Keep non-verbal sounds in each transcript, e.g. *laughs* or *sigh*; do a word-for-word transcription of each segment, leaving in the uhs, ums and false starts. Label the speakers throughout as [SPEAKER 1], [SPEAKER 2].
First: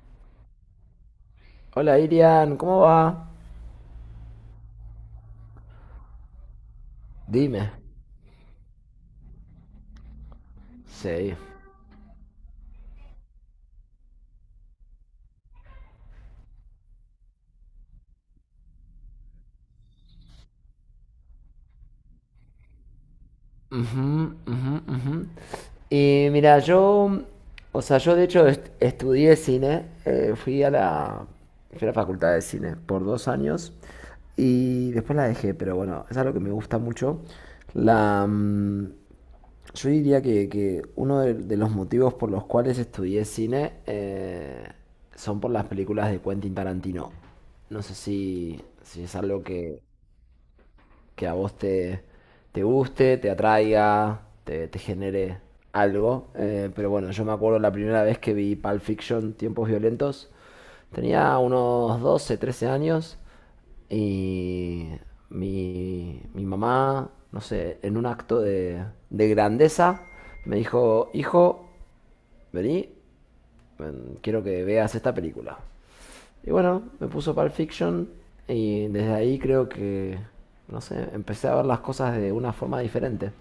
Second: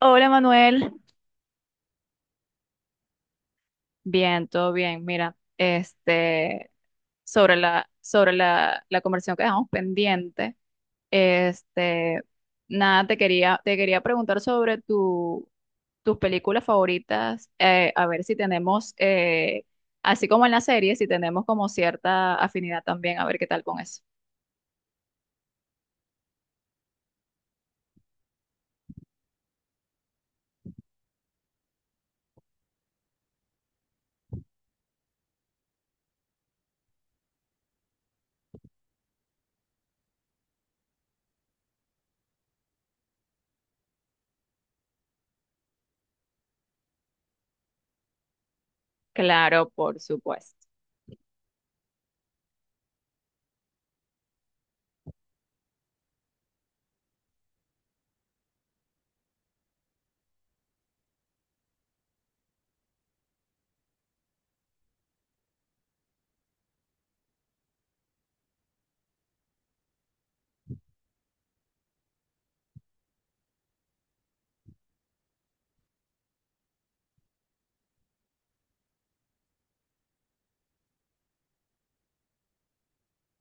[SPEAKER 1] Hola Manuel,
[SPEAKER 2] Hola Irian, ¿cómo va?
[SPEAKER 1] bien, todo bien. Mira, este, sobre
[SPEAKER 2] Dime.
[SPEAKER 1] la, sobre la, la conversación que dejamos pendiente,
[SPEAKER 2] Sí.
[SPEAKER 1] este, nada, te quería, te quería preguntar sobre tu, tus películas favoritas, eh, a ver si tenemos, eh, así como en la serie, si tenemos como cierta afinidad también, a ver qué tal con eso.
[SPEAKER 2] Ujú, ujú, ujú. Y mira, yo, o sea, yo de hecho est- estudié cine, eh, fui a la, fui a la facultad de cine por dos años y después la dejé, pero bueno, es algo que me gusta mucho. La, mm, yo diría que, que uno de, de los motivos por los cuales estudié cine eh, son por las películas de Quentin Tarantino. No sé si, si es algo
[SPEAKER 1] Claro,
[SPEAKER 2] que,
[SPEAKER 1] por supuesto.
[SPEAKER 2] que a vos te, te guste, te atraiga, te, te genere algo. Eh, pero bueno, yo me acuerdo la primera vez que vi Pulp Fiction, Tiempos Violentos, tenía unos doce trece años y mi, mi mamá, no sé, en un acto de, de grandeza, me dijo, hijo, vení, quiero que veas esta película. Y bueno, me puso Pulp Fiction y desde ahí creo que, no sé, empecé a ver las cosas de una forma diferente.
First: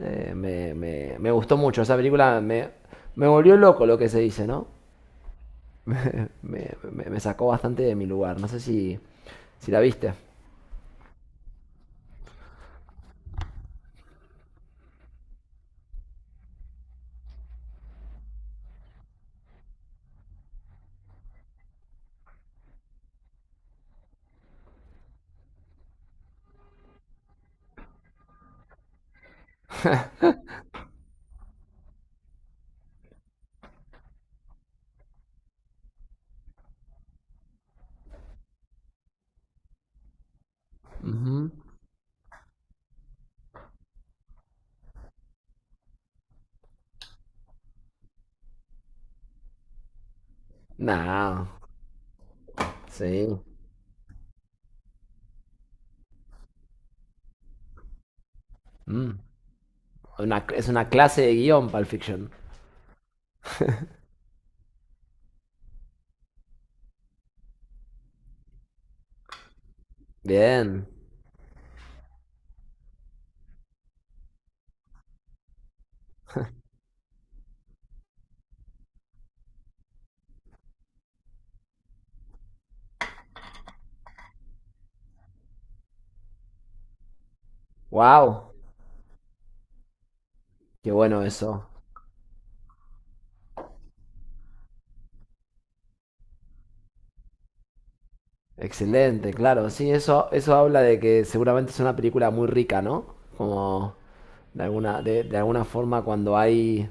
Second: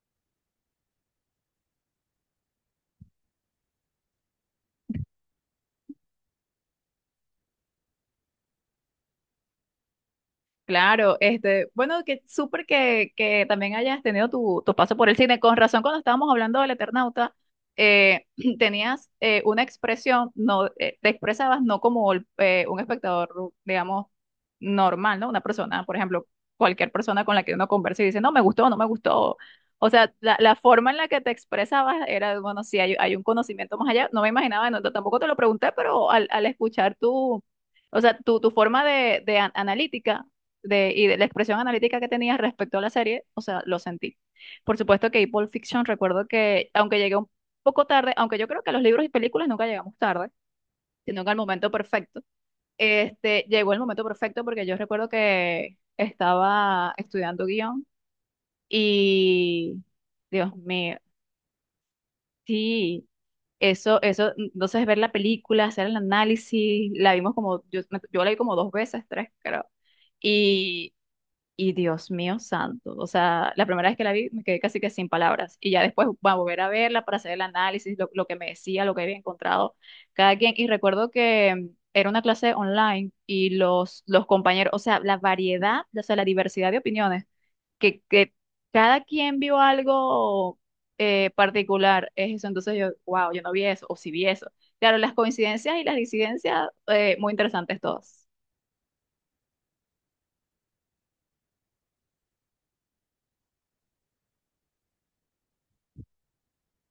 [SPEAKER 2] Eh, me, me- me gustó mucho, esa película me, me volvió loco lo que se dice, ¿no? Me, me- me sacó bastante de mi lugar, no sé si, si la viste.
[SPEAKER 1] Claro, este, bueno, que súper que, que también hayas tenido tu, tu paso por el cine. Con razón, cuando estábamos hablando del Eternauta, eh, *clears throat* tenías eh, una expresión, no, eh, te expresabas no como el- eh, un espectador, digamos, normal, ¿no? Una persona, por ejemplo, cualquier persona con la que uno conversa y dice, no, me gustó, no me gustó. O sea, la, la forma en la que te expresabas era, bueno, sí, hay, hay un conocimiento más allá. No me imaginaba, no, tampoco te lo pregunté, pero al, al escuchar tu, o sea, tu, tu forma de, de an- analítica de, y de la
[SPEAKER 2] Ujú.
[SPEAKER 1] expresión analítica que tenía respecto a la serie, o sea, lo sentí. Por supuesto que Pulp Fiction, recuerdo que, aunque llegué un poco tarde, aunque yo creo que a los libros y películas nunca llegamos tarde, sino que al
[SPEAKER 2] Nah,
[SPEAKER 1] momento perfecto,
[SPEAKER 2] sí.
[SPEAKER 1] este, llegó el momento perfecto porque yo recuerdo que estaba estudiando guión
[SPEAKER 2] Mm.
[SPEAKER 1] y,
[SPEAKER 2] Una-
[SPEAKER 1] Dios
[SPEAKER 2] es una
[SPEAKER 1] mío,
[SPEAKER 2] clase de guión, Pulp Fiction.
[SPEAKER 1] sí. Eso, eso, entonces ver la película, hacer el análisis, la vimos como, yo, yo la vi como dos veces, tres, creo.
[SPEAKER 2] Bien.
[SPEAKER 1] Y Y Dios mío santo, o sea, la primera vez que la vi me quedé casi que sin palabras y ya después va a volver a verla para hacer el análisis, lo, lo que me decía, lo que había encontrado cada quien. Y recuerdo que mm, era una clase online y los, los compañeros, o sea, la variedad, o sea, la diversidad de opiniones, que, que
[SPEAKER 2] Wow.
[SPEAKER 1] cada quien vio algo
[SPEAKER 2] Qué bueno
[SPEAKER 1] eh,
[SPEAKER 2] eso.
[SPEAKER 1] particular, es eso. Entonces yo, wow, yo no vi eso, o sí vi eso. Claro, las coincidencias y las disidencias, eh, muy interesantes todas.
[SPEAKER 2] Excelente, claro, sí, eso, eso habla de que seguramente es una película muy rica, ¿no? Como de alguna, de, de alguna forma cuando hay,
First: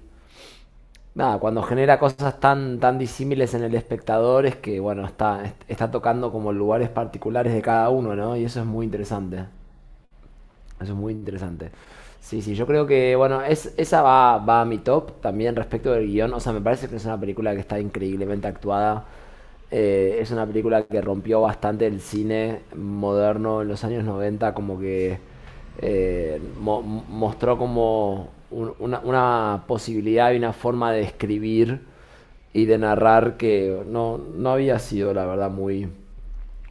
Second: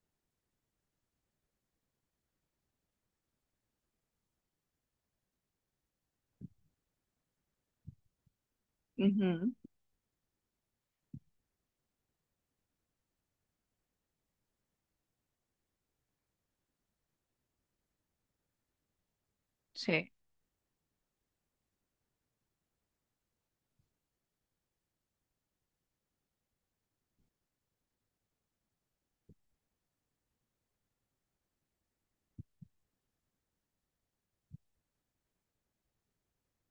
[SPEAKER 2] nada, cuando genera cosas tan, tan disímiles en el espectador es que, bueno, está, está tocando como lugares particulares de cada uno, ¿no? Y eso es muy interesante.
[SPEAKER 1] Ujú,
[SPEAKER 2] Eso es muy interesante. Sí, sí, yo creo que, bueno, es, esa va, va a mi top también respecto del guión. O sea, me parece que es una película que está increíblemente actuada.
[SPEAKER 1] sí,
[SPEAKER 2] Eh, es una película que rompió bastante el cine moderno en los años noventa como que eh, mo- mostró como un- una, una posibilidad y una forma de escribir y de narrar que no, no había sido, la verdad, muy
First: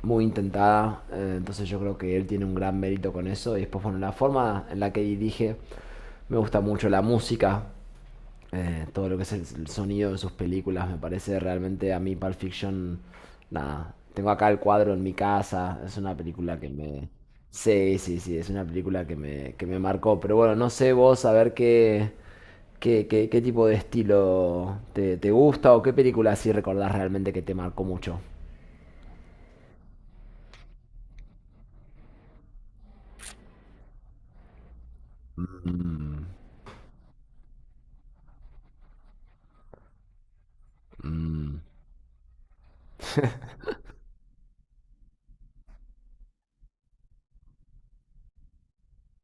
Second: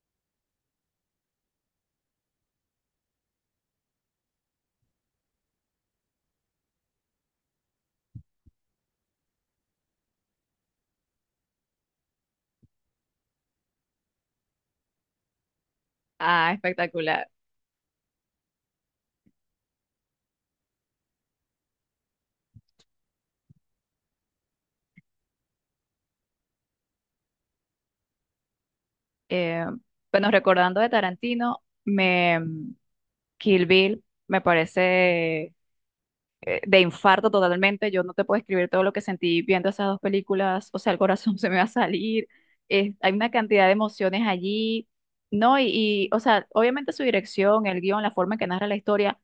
[SPEAKER 2] muy intentada. eh, entonces yo creo que él tiene un gran mérito con eso. Y después, bueno, la forma en la que dirige, me gusta mucho la música, eh, todo lo que es el, el sonido de sus películas, me parece realmente a mí Pulp Fiction, nada. Tengo acá el cuadro en mi casa, es una
[SPEAKER 1] ah,
[SPEAKER 2] película que me...
[SPEAKER 1] espectacular.
[SPEAKER 2] Sí, sí, sí, es una película que me, que me marcó. Pero bueno, no sé vos, a ver qué, qué, qué, qué tipo de estilo te, te gusta o qué película así recordás realmente que te marcó mucho.
[SPEAKER 1] Eh, bueno, recordando de Tarantino, me, Kill Bill me parece
[SPEAKER 2] Mm.
[SPEAKER 1] eh, de infarto totalmente. Yo no te puedo escribir todo lo que sentí viendo esas dos películas. O sea, el corazón *laughs* se me
[SPEAKER 2] Mm,
[SPEAKER 1] va a salir. eh, hay una cantidad de emociones allí, ¿no? Y, y, o sea, obviamente su dirección, el guión, la forma en que narra la historia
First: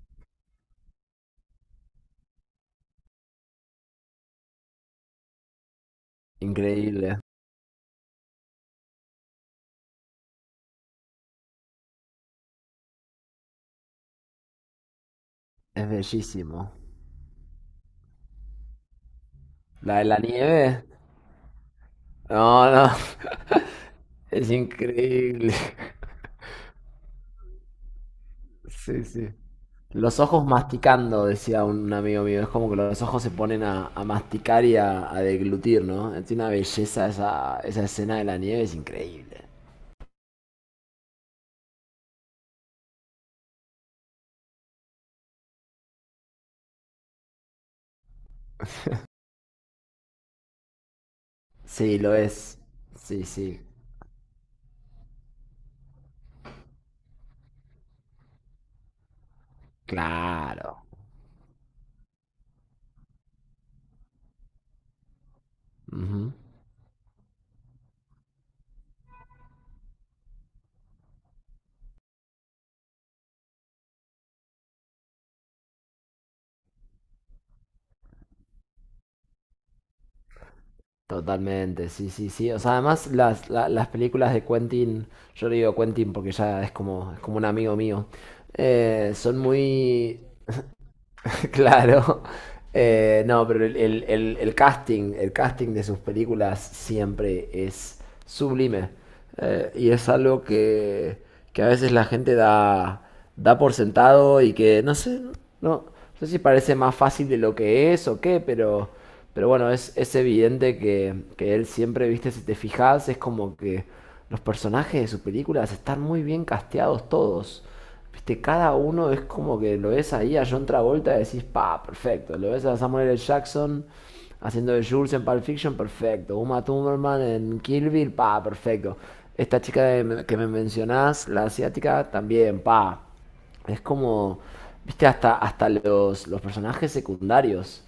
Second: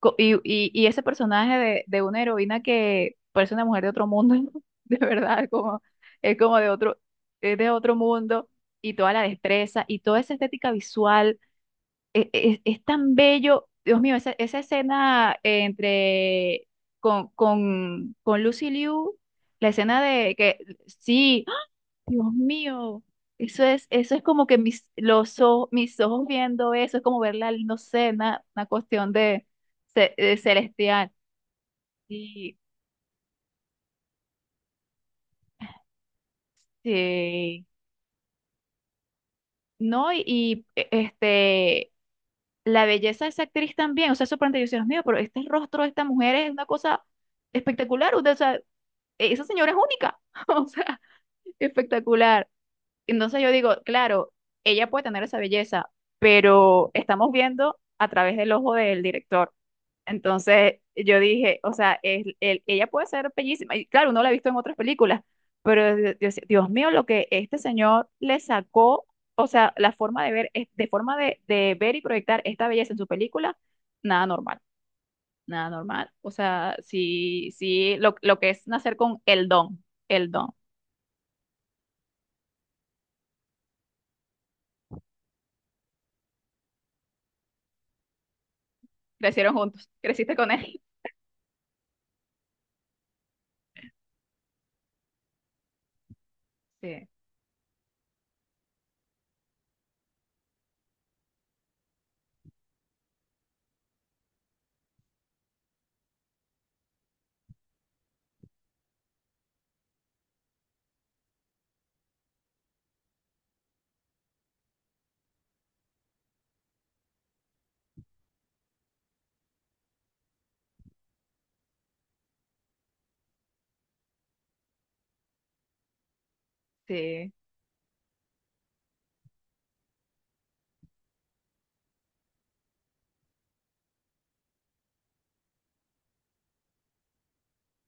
[SPEAKER 1] co- y, y, y ese personaje de, de una heroína que parece una mujer de otro mundo, *laughs* de verdad, como, es como de otro,
[SPEAKER 2] increíble.
[SPEAKER 1] es de otro mundo. Y toda la destreza y toda esa estética visual e- e- Es, tan bello, Dios mío, esa, esa escena eh,
[SPEAKER 2] Es
[SPEAKER 1] entre
[SPEAKER 2] bellísimo.
[SPEAKER 1] con, con, con Lucy Liu, la
[SPEAKER 2] ¿La
[SPEAKER 1] escena
[SPEAKER 2] de la
[SPEAKER 1] de que
[SPEAKER 2] nieve?
[SPEAKER 1] sí, ¡Ah! Dios
[SPEAKER 2] No, no.
[SPEAKER 1] mío, eso es, eso es
[SPEAKER 2] *laughs*
[SPEAKER 1] como
[SPEAKER 2] Es
[SPEAKER 1] que mis, los
[SPEAKER 2] increíble.
[SPEAKER 1] ojos, mis ojos viendo eso, es como verla, no sé, una, una
[SPEAKER 2] Sí,
[SPEAKER 1] cuestión
[SPEAKER 2] sí.
[SPEAKER 1] de, ce-
[SPEAKER 2] Los
[SPEAKER 1] de
[SPEAKER 2] ojos
[SPEAKER 1] celestial.
[SPEAKER 2] masticando, decía un amigo mío. Es
[SPEAKER 1] Y
[SPEAKER 2] como que los ojos se ponen a, a masticar y a, a deglutir, ¿no? Tiene una belleza esa,
[SPEAKER 1] sí,
[SPEAKER 2] esa escena de la nieve, es increíble.
[SPEAKER 1] no, y, y, e- este la belleza de esa actriz también, o sea, sorprendente, yo decía, Dios mío, pero este rostro de esta mujer es una cosa espectacular. O sea, esa señora es única, *laughs* o sea,
[SPEAKER 2] Sí, lo
[SPEAKER 1] espectacular.
[SPEAKER 2] es. Sí,
[SPEAKER 1] Entonces yo
[SPEAKER 2] sí.
[SPEAKER 1] digo, claro, ella puede tener esa belleza, pero estamos viendo a través del ojo del director. Entonces
[SPEAKER 2] Claro.
[SPEAKER 1] yo dije, o sea, el- el- ella puede ser bellísima. Y claro, uno la ha visto en otras películas, pero yo
[SPEAKER 2] Ujú.
[SPEAKER 1] decía, Dios mío, lo que este señor le sacó, o sea, la forma de ver, es- de forma de, de ver y proyectar esta belleza en su película, nada normal. Nada normal. O sea, sí, sí, lo, lo que es nacer con el don, el don.
[SPEAKER 2] Totalmente, sí, sí, sí. O sea, además las, la- las películas de Quentin, yo le digo Quentin porque ya es como, es como un amigo mío, eh, son
[SPEAKER 1] Crecieron juntos, *laughs*
[SPEAKER 2] muy,
[SPEAKER 1] creciste con él.
[SPEAKER 2] *laughs* claro. Eh, no, pero el, el- el- el casting, el casting de sus películas
[SPEAKER 1] Sí,
[SPEAKER 2] siempre es sublime. Eh, y es algo que, que a veces la gente da, da por sentado y que no sé, no, no sé si parece más fácil de lo que es o qué, pero, pero bueno, es, es evidente que, que él siempre, viste, si te fijas, es como que los personajes de sus películas están muy bien casteados todos. Viste, cada uno es como que lo ves ahí a John Travolta y decís, pa, perfecto. Lo ves a Samuel L. Jackson haciendo de Jules en Pulp Fiction, perfecto. Uma Thurman
[SPEAKER 1] sí.
[SPEAKER 2] en Kill Bill, pa, perfecto. Esta chica de- que me mencionás, la asiática, también, pa. Es como, viste, hasta, hasta los, los personajes secundarios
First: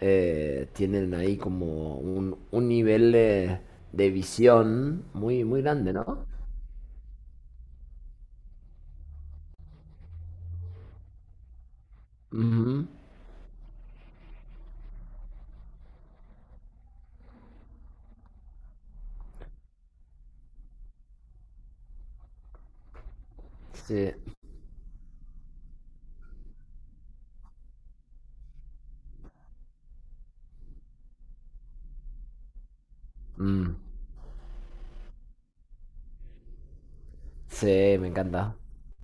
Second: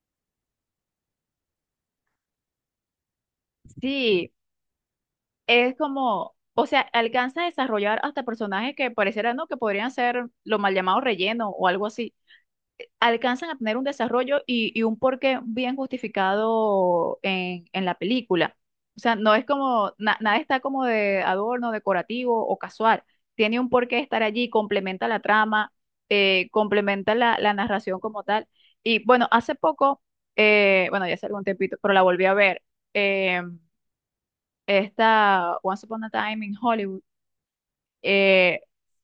[SPEAKER 2] eh, tienen ahí como un, un nivel de, de
[SPEAKER 1] Sí,
[SPEAKER 2] visión muy, muy
[SPEAKER 1] es
[SPEAKER 2] grande, ¿no?
[SPEAKER 1] como, o sea, alcanza a desarrollar hasta personajes que parecieran, ¿no? Que podrían ser lo mal llamado relleno o algo así.
[SPEAKER 2] Ujú,
[SPEAKER 1] Alcanzan a tener un desarrollo y, y un porqué bien justificado en, en la película. O sea, no es como, na- nada está como de adorno, decorativo o casual. Tiene un porqué
[SPEAKER 2] sí.
[SPEAKER 1] estar allí, complementa la trama, eh, complementa la, la narración como tal. Y bueno, hace poco, eh, bueno, ya hace algún tiempito, pero la volví a ver, eh,
[SPEAKER 2] Mm.
[SPEAKER 1] esta Once Upon a Time in Hollywood.
[SPEAKER 2] Sí, me encanta.
[SPEAKER 1] Eh,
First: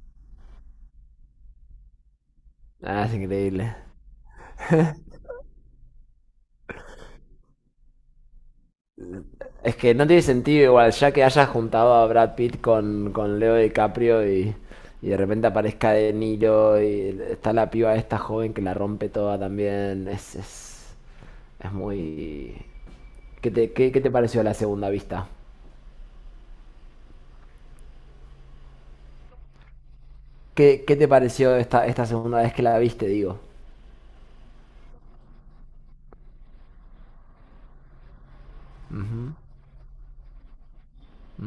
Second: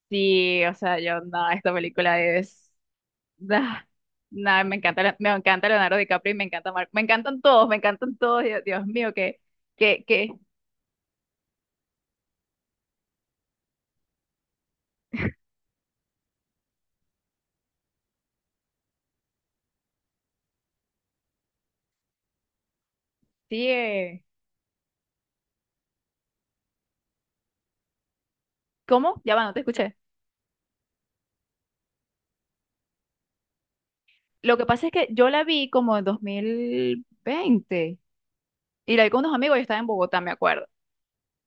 [SPEAKER 1] sí, o sea, yo, no, esta película es *laughs*
[SPEAKER 2] Ah, es increíble.
[SPEAKER 1] Nah, nah, me encanta, Le- me encanta Leonardo DiCaprio y me encanta Mark. Me encantan todos, me encantan todos. Dios, Dios mío, que,
[SPEAKER 2] Es que
[SPEAKER 1] que,
[SPEAKER 2] no tiene
[SPEAKER 1] que,
[SPEAKER 2] sentido igual, ya que hayas juntado a Brad Pitt con, con Leo DiCaprio y, y de repente aparezca De Niro y está la piba esta joven que la rompe toda también. Es, es, es muy... ¿Qué
[SPEAKER 1] sí.
[SPEAKER 2] te, qué, qué te
[SPEAKER 1] Eh,
[SPEAKER 2] pareció la segunda vista?
[SPEAKER 1] ¿Cómo? Ya va, no te escuché.
[SPEAKER 2] ¿Qué, qué te pareció esta, esta segunda vez que la viste, digo?
[SPEAKER 1] Lo que pasa es que yo la vi como en dos mil veinte y la vi con unos amigos, yo estaba en Bogotá, me acuerdo.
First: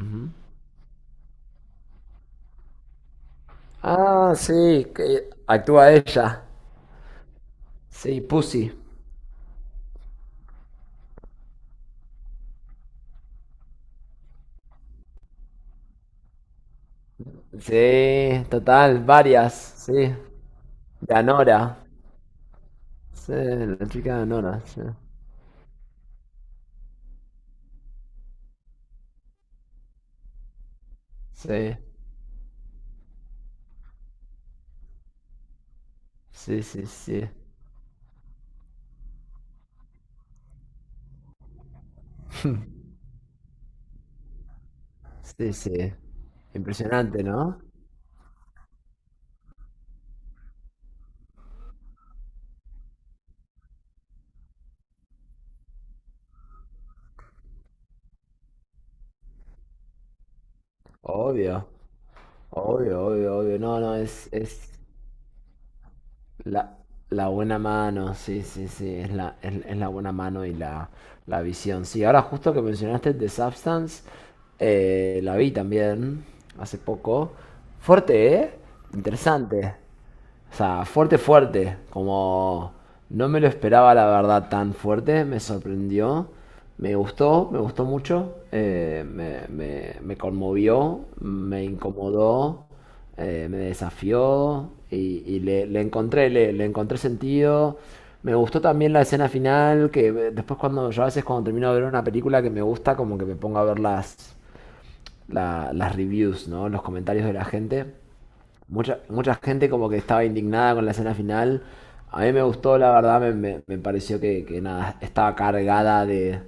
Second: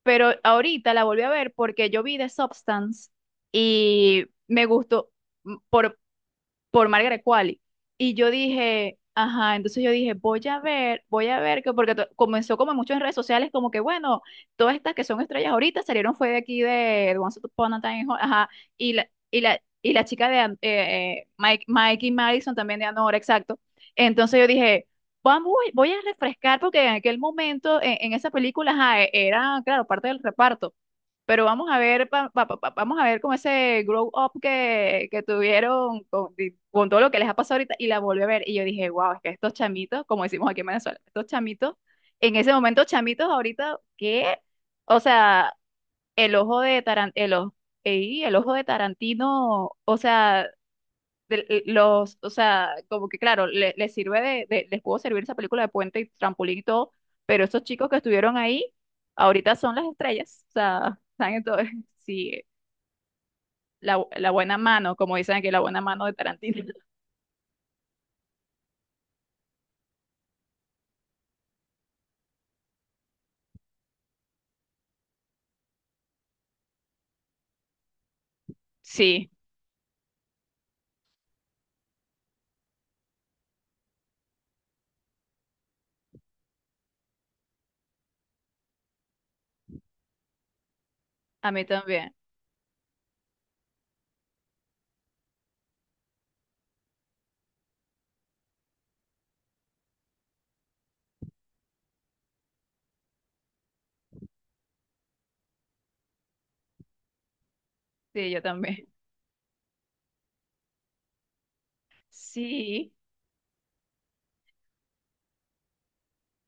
[SPEAKER 1] Pero ahorita la volví a ver porque yo vi The Substance y
[SPEAKER 2] Ah,
[SPEAKER 1] me
[SPEAKER 2] sí,
[SPEAKER 1] gustó.
[SPEAKER 2] que actúa ella.
[SPEAKER 1] Por Margaret Qualley. Y
[SPEAKER 2] Sí,
[SPEAKER 1] yo
[SPEAKER 2] Pussy.
[SPEAKER 1] dije, ajá, entonces yo dije, voy a ver, voy a ver, que porque to- comenzó como en muchas redes sociales, como que bueno, todas estas que son estrellas ahorita salieron fue de aquí de Once Upon a Time, in Hollywood,
[SPEAKER 2] Sí,
[SPEAKER 1] ajá, y
[SPEAKER 2] total,
[SPEAKER 1] la, y
[SPEAKER 2] varias,
[SPEAKER 1] la, y
[SPEAKER 2] sí.
[SPEAKER 1] la chica de An-
[SPEAKER 2] De
[SPEAKER 1] eh, eh,
[SPEAKER 2] Anora.
[SPEAKER 1] Mike, Mikey Madison también de Anora,
[SPEAKER 2] Sí,
[SPEAKER 1] exacto.
[SPEAKER 2] la chica de
[SPEAKER 1] Entonces yo
[SPEAKER 2] Nora, sí.
[SPEAKER 1] dije, vamos, voy voy a refrescar porque en aquel momento, en, en esa película, ajá, e- era, claro, parte del reparto. Pero vamos
[SPEAKER 2] Sí,
[SPEAKER 1] a ver, pa- pa- pa- pa- vamos a ver como ese grow up que, que tuvieron con, di-
[SPEAKER 2] sí, sí,
[SPEAKER 1] con todo lo que les
[SPEAKER 2] sí.
[SPEAKER 1] ha pasado ahorita y la volví a ver y yo dije, wow, es que estos chamitos, como decimos aquí en Venezuela, estos chamitos, en ese momento chamitos ahorita, ¿qué? O sea,
[SPEAKER 2] Sí, sí.
[SPEAKER 1] el ojo de Tarantino,
[SPEAKER 2] Impresionante,
[SPEAKER 1] el ojo,
[SPEAKER 2] ¿no?
[SPEAKER 1] ey, el ojo de Tarantino, o sea, de- los, o sea, como que claro, le- les sirve de, de- les pudo servir esa película de puente y trampolín y todo, pero estos chicos que estuvieron ahí, ahorita son las estrellas, o sea, *laughs* están en todo,
[SPEAKER 2] Obvio,
[SPEAKER 1] *laughs* sí,
[SPEAKER 2] obvio, obvio, obvio. No, no,
[SPEAKER 1] la,
[SPEAKER 2] es,
[SPEAKER 1] la buena
[SPEAKER 2] es,
[SPEAKER 1] mano, como dicen aquí, la buena mano de Tarantino.
[SPEAKER 2] La,
[SPEAKER 1] *laughs*
[SPEAKER 2] la buena mano, sí, sí, sí, es la, es, es la buena mano y la, la visión. Sí, ahora justo que mencionaste The Substance, eh, la vi también hace poco. Fuerte, ¿eh?
[SPEAKER 1] Sí,
[SPEAKER 2] Interesante. O sea, fuerte, fuerte. Como no me lo esperaba, la verdad, tan fuerte. Me sorprendió. Me gustó, me gustó mucho. Eh, me, me, me conmovió,
[SPEAKER 1] a
[SPEAKER 2] me
[SPEAKER 1] mí también,
[SPEAKER 2] incomodó eh, me desafió y, y le, le encontré, le, le encontré sentido. Me gustó también la escena final, que eh, después cuando yo a veces cuando termino de ver una película que me gusta, como que me pongo a ver las, la- las reviews, ¿no? Los comentarios de la gente.
[SPEAKER 1] sí, yo también.
[SPEAKER 2] Mucha, mucha gente como que estaba indignada con la escena final. A mí me gustó, la
[SPEAKER 1] Sí,
[SPEAKER 2] verdad, me, me- me pareció que, que nada, estaba cargada de,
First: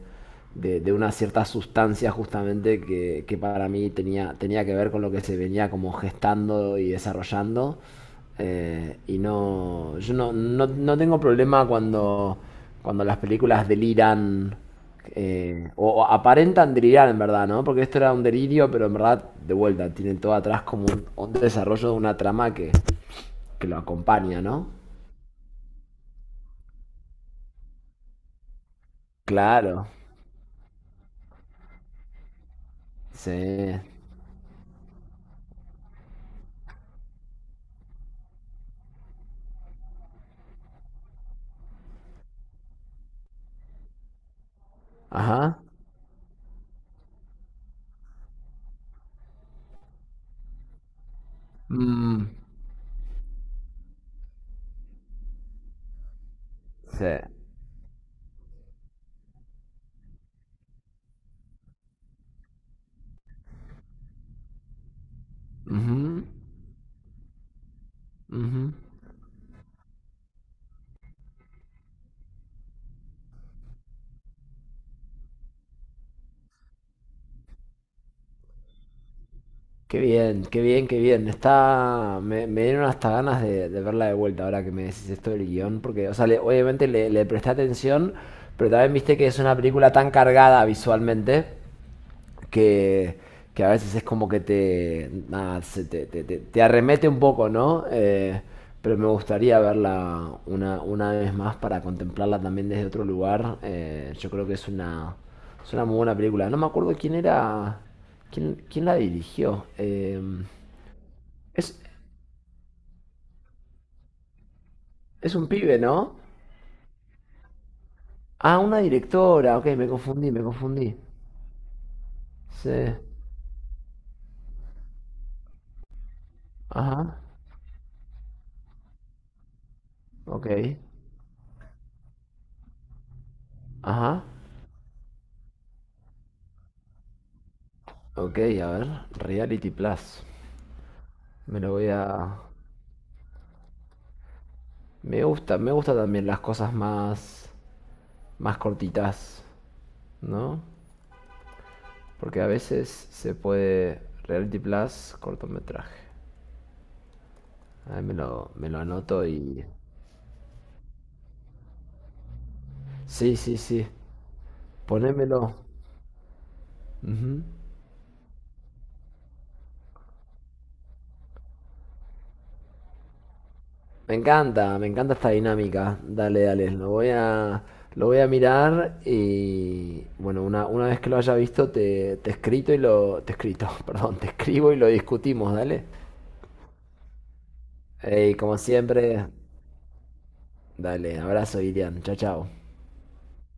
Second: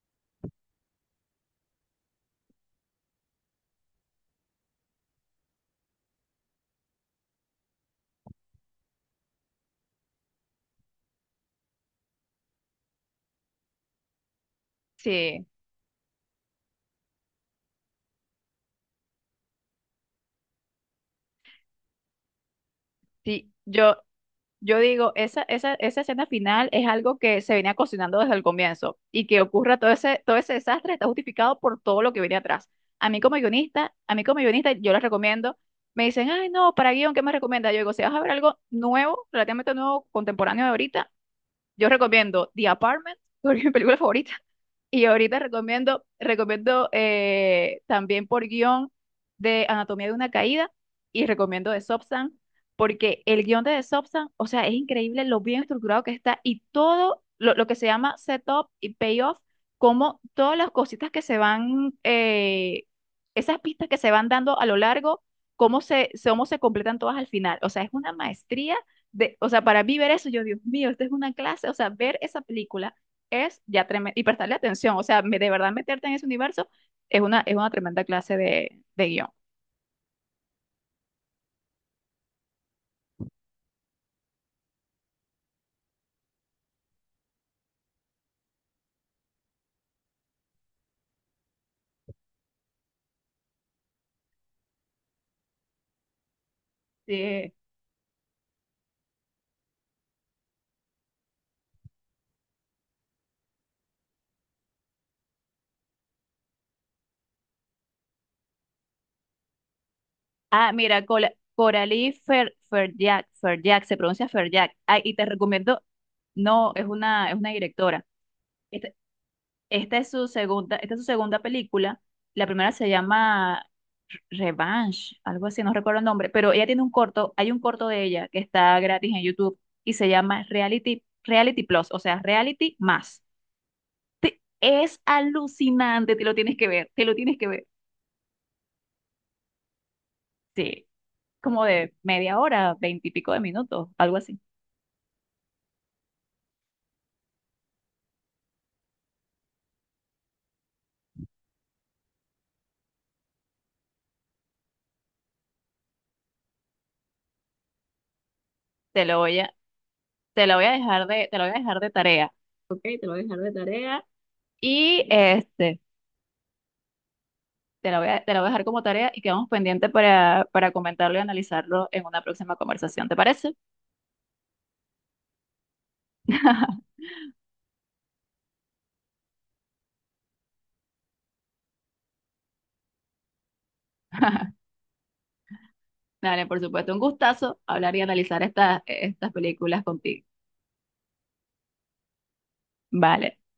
[SPEAKER 2] de, de una cierta sustancia justamente que, que para mí tenía, tenía que ver con lo que se venía como gestando y desarrollando. Eh, y no, yo no, no, no tengo problema cuando, cuando las películas deliran
[SPEAKER 1] sí,
[SPEAKER 2] eh, o, o aparentan delirar en verdad, ¿no? Porque esto era un delirio, pero en verdad, de vuelta, tienen todo atrás como un, un desarrollo de una trama que,
[SPEAKER 1] sí,
[SPEAKER 2] que lo
[SPEAKER 1] yo,
[SPEAKER 2] acompaña, ¿no?
[SPEAKER 1] Yo digo, esa, esa, esa escena final es algo que se venía cocinando desde el comienzo y que ocurra
[SPEAKER 2] Claro,
[SPEAKER 1] todo ese, todo ese desastre está justificado por todo lo que viene atrás. A mí como
[SPEAKER 2] sí.
[SPEAKER 1] guionista, a mí como guionista, yo les recomiendo, me dicen, ay, no, para guión, ¿qué me recomienda? Yo digo, si vas a ver algo nuevo, relativamente nuevo, contemporáneo de ahorita, yo recomiendo The Apartment, *laughs* porque es mi película favorita. Y ahorita
[SPEAKER 2] Ajá.
[SPEAKER 1] recomiendo, recomiendo eh, también por guión de Anatomía de una caída y recomiendo de
[SPEAKER 2] Mm,
[SPEAKER 1] Substance, porque el guión de The Substance, o sea, es increíble lo bien estructurado que está y
[SPEAKER 2] sí.
[SPEAKER 1] todo lo, lo que se llama setup y payoff, como todas las cositas que se van, eh, esas pistas que se van dando a lo largo, cómo se,
[SPEAKER 2] Ujú,
[SPEAKER 1] cómo se completan todas al final. O sea, es una
[SPEAKER 2] ujú.
[SPEAKER 1] maestría de, o sea, para mí ver eso, yo, Dios mío, esta es una clase, o sea, ver esa película es ya tremendo, y prestarle atención, o sea, me- de verdad meterte en ese universo es una, es una tremenda clase de, de guión.
[SPEAKER 2] Qué bien, qué bien, qué bien. Está... Me, me dieron hasta ganas de, de verla de vuelta ahora que me decís esto del guión, porque, o sea, le- obviamente le, le presté atención, pero también viste que es una película tan cargada visualmente que, que a veces es como que te, nada, se te, te- te- te arremete un poco,
[SPEAKER 1] Sí.
[SPEAKER 2] ¿no? Eh, pero me gustaría verla una, una vez más para contemplarla también desde otro lugar. Eh, yo creo que es una, es una muy buena película. No me acuerdo quién era, quién, quién la dirigió. Eh,
[SPEAKER 1] Ah, mira, Cola-
[SPEAKER 2] es,
[SPEAKER 1] Coralie Fer, Ferjak, Ferjak, se pronuncia Ferjak, ah, y te
[SPEAKER 2] es un pibe,
[SPEAKER 1] recomiendo,
[SPEAKER 2] ¿no?
[SPEAKER 1] no, es una, es una directora.
[SPEAKER 2] Ah, una
[SPEAKER 1] Este,
[SPEAKER 2] directora. Ok, me
[SPEAKER 1] Esta es su
[SPEAKER 2] confundí, me
[SPEAKER 1] segunda, esta
[SPEAKER 2] confundí.
[SPEAKER 1] es su segunda película. La
[SPEAKER 2] Sí.
[SPEAKER 1] primera se llama Revenge, algo así, no recuerdo el nombre, pero ella tiene un
[SPEAKER 2] Ajá.
[SPEAKER 1] corto, hay un corto de ella que está gratis en YouTube y se llama
[SPEAKER 2] Ok.
[SPEAKER 1] Reality, Reality Plus, o sea, Reality más.
[SPEAKER 2] Ajá.
[SPEAKER 1] Te- es alucinante, te lo tienes que ver, te lo tienes que ver.
[SPEAKER 2] Ok, a ver. Reality Plus.
[SPEAKER 1] Sí,
[SPEAKER 2] Me
[SPEAKER 1] como
[SPEAKER 2] lo voy
[SPEAKER 1] de
[SPEAKER 2] a...
[SPEAKER 1] media hora, veintipico de minutos, algo así.
[SPEAKER 2] Me gusta, me gusta también las cosas más, más cortitas, ¿no? Porque a veces se puede Reality Plus, cortometraje. Ahí me lo, me lo
[SPEAKER 1] Te lo
[SPEAKER 2] anoto
[SPEAKER 1] voy a,
[SPEAKER 2] y...
[SPEAKER 1] te lo voy a dejar de, te lo voy a dejar de tarea. Ok, te lo voy a
[SPEAKER 2] Sí,
[SPEAKER 1] dejar de
[SPEAKER 2] sí, sí.
[SPEAKER 1] tarea. Y
[SPEAKER 2] Ponémelo.
[SPEAKER 1] este.
[SPEAKER 2] Ujú.
[SPEAKER 1] Te la voy a, te la voy a dejar como tarea y quedamos pendientes para, para comentarlo y analizarlo en una próxima conversación. ¿Te parece?
[SPEAKER 2] Me encanta, me encanta esta dinámica. Dale, dale. Lo voy a, lo voy a mirar y... Bueno, una, una vez que lo haya visto, te, te escrito y lo... Te escrito, *laughs* perdón, te escribo y lo discutimos, dale.
[SPEAKER 1] Dale, por supuesto, un gustazo hablar y
[SPEAKER 2] Ey,
[SPEAKER 1] analizar
[SPEAKER 2] como
[SPEAKER 1] estas
[SPEAKER 2] siempre,
[SPEAKER 1] estas películas contigo.
[SPEAKER 2] dale, abrazo, Ilian, chao, chao.
[SPEAKER 1] Vale.